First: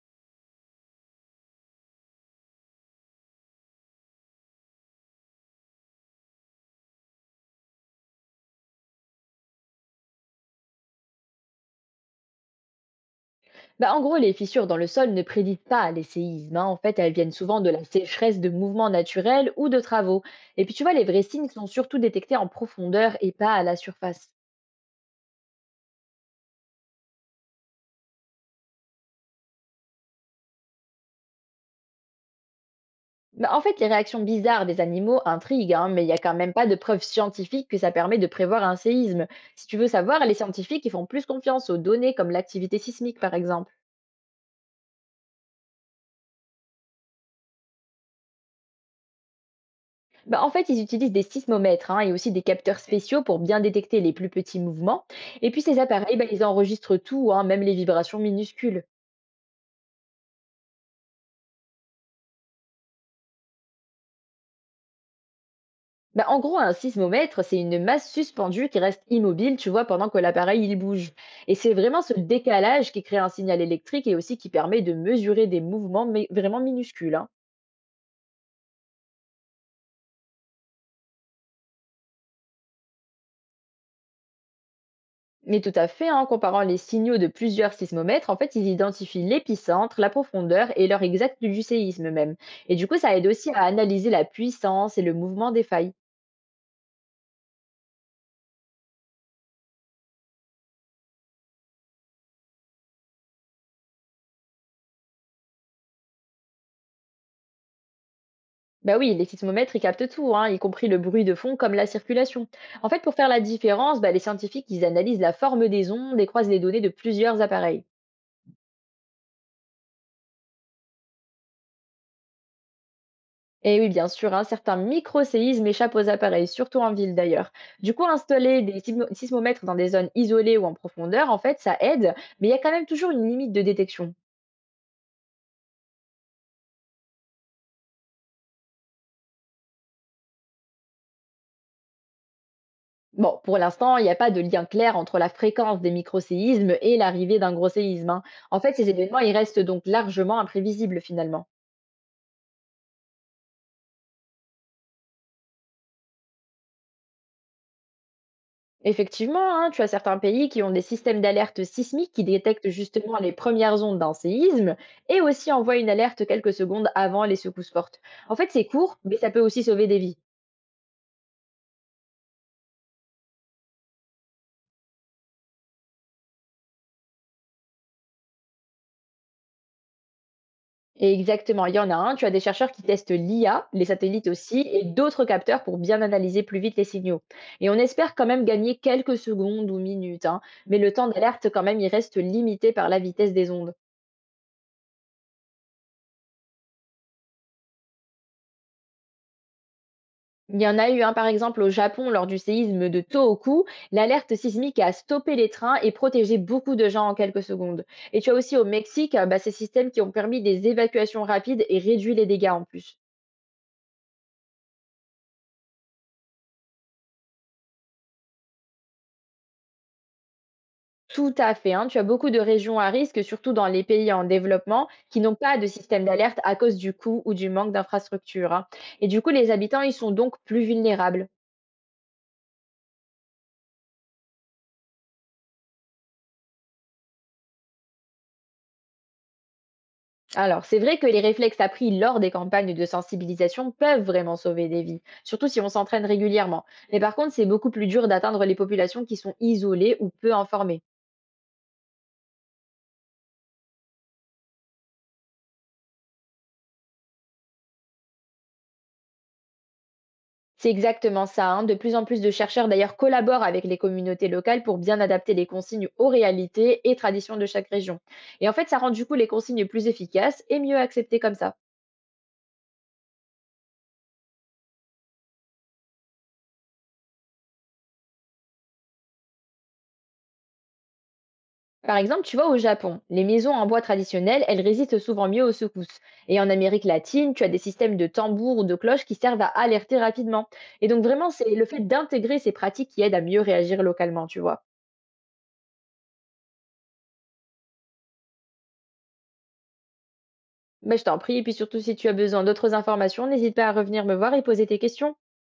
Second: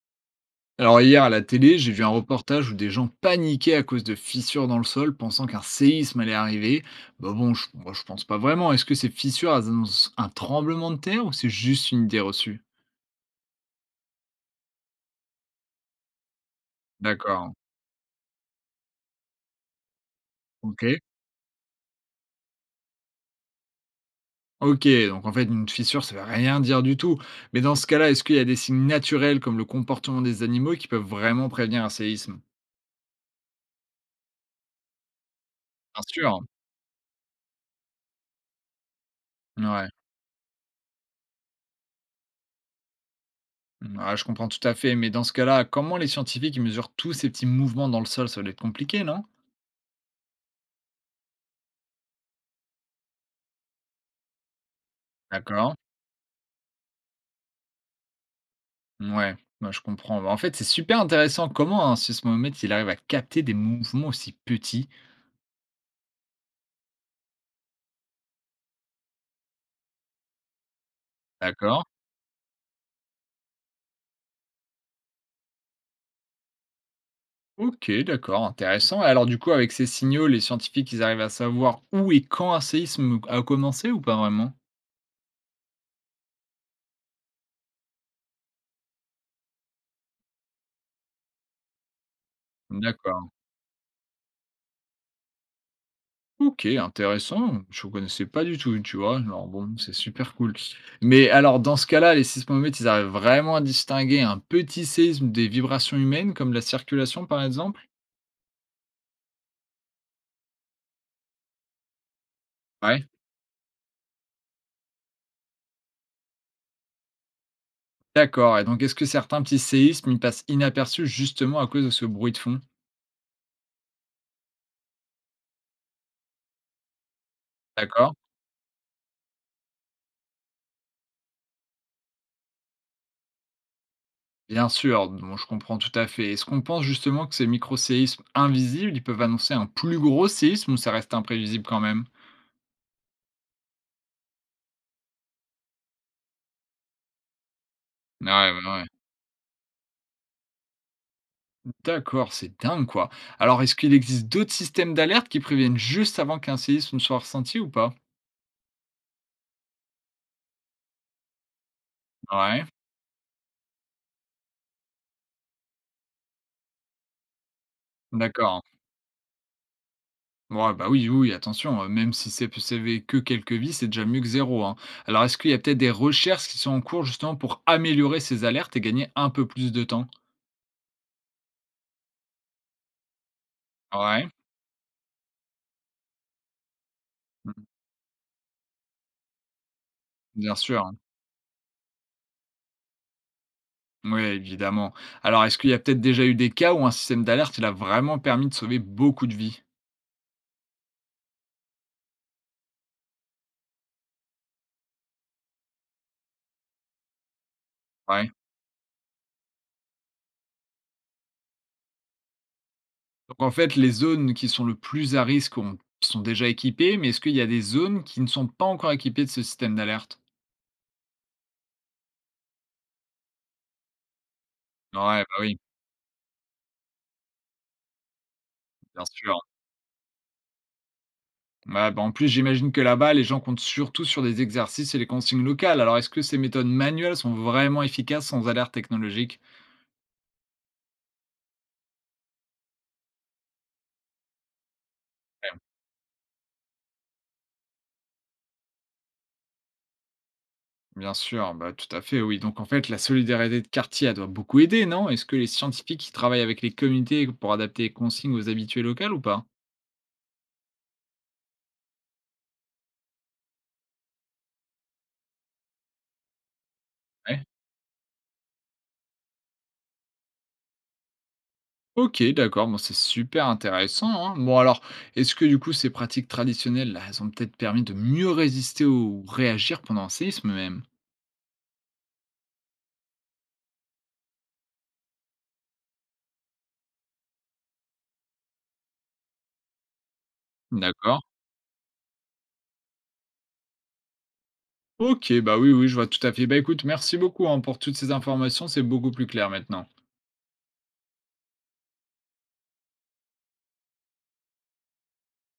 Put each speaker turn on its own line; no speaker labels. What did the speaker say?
Alors hier à la télé, j'ai vu un reportage où des gens paniquaient à cause de fissures dans le sol, pensant qu'un séisme allait arriver. Moi, je pense pas vraiment. Est-ce que ces fissures elles annoncent un tremblement de terre ou c'est juste une idée reçue?
Bah, en gros, les fissures dans le sol ne prédisent pas les séismes, hein. En fait, elles viennent
D'accord.
souvent de la sécheresse de mouvements naturels ou de travaux. Et puis, tu
Ok.
vois, les vrais signes sont surtout détectés en profondeur et pas à la surface.
Ok, donc en fait une fissure ça veut rien dire du tout. Mais dans ce cas-là, est-ce qu'il y a des signes naturels comme le comportement des animaux qui peuvent vraiment prévenir un séisme?
Bah, en fait, les réactions bizarres des animaux intriguent, hein, mais
Bien
il n'y a quand
sûr.
même pas de preuves scientifiques que ça permet de prévoir un séisme. Si tu veux
Ouais.
savoir, les scientifiques ils font plus confiance aux données comme l'activité sismique, par exemple.
Ouais, je comprends tout à fait. Mais dans ce cas-là, comment les scientifiques ils mesurent tous ces petits mouvements dans le sol? Ça doit être compliqué, non?
Bah, en fait, ils utilisent des sismomètres hein, et aussi des capteurs spéciaux pour bien détecter les plus petits mouvements. Et puis
D'accord.
ces appareils, bah, ils enregistrent tout, hein, même les vibrations minuscules.
Ouais, moi je comprends. Bah, en fait, c'est super intéressant comment un sismomètre, il arrive à capter des mouvements aussi petits.
Bah, en gros, un sismomètre, c'est une masse suspendue qui reste immobile, tu vois, pendant que l'appareil il bouge. Et c'est
D'accord.
vraiment ce décalage qui crée un signal électrique et aussi qui permet de mesurer des mouvements mais vraiment minuscules, hein.
OK, d'accord, intéressant. Et alors du coup, avec ces signaux, les scientifiques, ils arrivent à savoir où et quand un séisme a commencé ou pas vraiment?
Mais tout à fait, hein, en comparant les signaux de plusieurs sismomètres, en fait, ils identifient l'épicentre, la profondeur et l'heure exacte du séisme même. Et du coup, ça aide
D'accord.
aussi à analyser la puissance et le mouvement des failles.
OK, intéressant. Je ne connaissais pas du tout, tu vois? Alors bon, c'est super cool. Mais alors dans ce cas-là, les sismomètres, ils arrivent vraiment à distinguer un petit séisme des vibrations humaines, comme la circulation par exemple?
Bah oui, les sismomètres, ils captent tout, hein, y compris le bruit de fond comme la circulation. En fait,
Ouais.
pour faire la différence, bah, les scientifiques, ils analysent la forme des ondes et croisent les données de plusieurs appareils.
D'accord, et donc est-ce que certains petits séismes, ils passent inaperçus justement à cause de ce bruit de fond?
Et oui, bien sûr, hein, certains micro-séismes échappent aux appareils, surtout en ville d'ailleurs. Du coup,
D'accord,
installer des sismomètres dans des zones isolées ou en profondeur, en fait, ça aide, mais il y a quand même toujours une limite de détection.
bien sûr, bon, je comprends tout à fait. Est-ce qu'on pense justement que ces micro-séismes invisibles, ils peuvent annoncer un plus gros séisme ou ça reste imprévisible quand même?
Bon, pour l'instant, il n'y a pas de lien clair entre la fréquence des micro-séismes et l'arrivée d'un gros séisme, hein.
Ouais,
En
ouais,
fait,
ouais.
ces événements, ils restent donc largement imprévisibles finalement.
D'accord, c'est dingue quoi. Alors est-ce qu'il existe d'autres systèmes d'alerte qui préviennent juste avant qu'un séisme ne soit ressenti ou pas?
Effectivement, hein, tu as certains pays qui ont des systèmes d'alerte sismique qui
Ouais,
détectent justement les premières ondes d'un séisme et aussi envoient une alerte quelques secondes avant les secousses fortes. En fait,
d'accord.
c'est court, mais ça peut aussi sauver des vies.
Ouais, bah oui, oui, oui, attention, même si c'est que quelques vies, c'est déjà mieux que zéro, hein. Alors, est-ce qu'il y a peut-être des recherches qui sont en cours justement pour améliorer ces alertes et gagner un peu plus de temps?
Et exactement, il y en a un, tu as des chercheurs qui testent l'IA, les satellites
Ouais,
aussi, et d'autres capteurs pour bien analyser plus vite les signaux.
mm,
Et on espère quand même gagner quelques secondes ou minutes, hein,
bien
mais
sûr,
le
hein.
temps d'alerte quand même, il reste limité par la vitesse des ondes.
Oui, évidemment. Alors, est-ce qu'il y a peut-être déjà eu des cas où un système d'alerte, il a vraiment permis de sauver beaucoup de vies?
Il y en a eu un, par exemple, au Japon lors du séisme de Tohoku. L'alerte sismique a stoppé les trains et protégé beaucoup de gens en quelques secondes. Et tu
Ouais.
as aussi au Mexique bah, ces systèmes qui ont permis des évacuations rapides et réduit les dégâts en plus.
Donc, en fait, les zones qui sont le plus à risque sont déjà équipées, mais est-ce qu'il y a des zones qui ne sont pas encore équipées de ce système d'alerte?
Tout à fait, hein. Tu as beaucoup de régions à risque, surtout dans les pays en développement, qui
Ouais, bah
n'ont pas
oui,
de système d'alerte à cause du coût ou du manque d'infrastructures, hein.
bien
Et du coup,
sûr.
les habitants, ils sont donc plus vulnérables.
Ouais, bah, en plus, j'imagine que là-bas, les gens comptent surtout sur des exercices et les consignes locales. Alors, est-ce que ces méthodes manuelles sont vraiment efficaces sans alerte technologique?
Alors, c'est vrai que les réflexes appris lors des campagnes de sensibilisation peuvent vraiment sauver des vies, surtout
Ouais.
si on s'entraîne régulièrement. Mais par contre, c'est beaucoup plus dur d'atteindre les populations qui sont isolées ou peu informées.
Bien sûr, bah, tout à fait, oui. Donc, en fait, la solidarité de quartier, elle doit beaucoup aider, non? Est-ce que les scientifiques qui travaillent avec les communautés pour adapter les consignes aux habitués locales ou pas?
C'est exactement ça, hein. De plus en plus de chercheurs d'ailleurs collaborent avec les communautés locales pour bien adapter les consignes aux réalités et traditions
Ouais.
de chaque région. Et en fait, ça rend du coup les consignes plus efficaces et mieux acceptées comme ça.
Ok, d'accord, bon, c'est super intéressant, hein. Bon, alors, est-ce que du coup, ces pratiques traditionnelles, là, elles ont peut-être permis de mieux résister ou réagir pendant un séisme même?
Par exemple, tu vois, au Japon, les maisons en bois traditionnelles, elles résistent souvent mieux aux secousses. Et en Amérique latine, tu as des systèmes de tambours ou de cloches qui servent à alerter rapidement. Et donc,
D'accord.
vraiment, c'est le fait d'intégrer ces pratiques qui aident à mieux réagir localement, tu vois.
OK, bah, oui, oui, je vois tout à fait. Bah, écoute, merci beaucoup, hein, pour toutes ces informations, c'est beaucoup plus clair maintenant.
Mais je t'en prie, et puis surtout, si tu as besoin d'autres informations, n'hésite pas à revenir me voir et poser tes questions.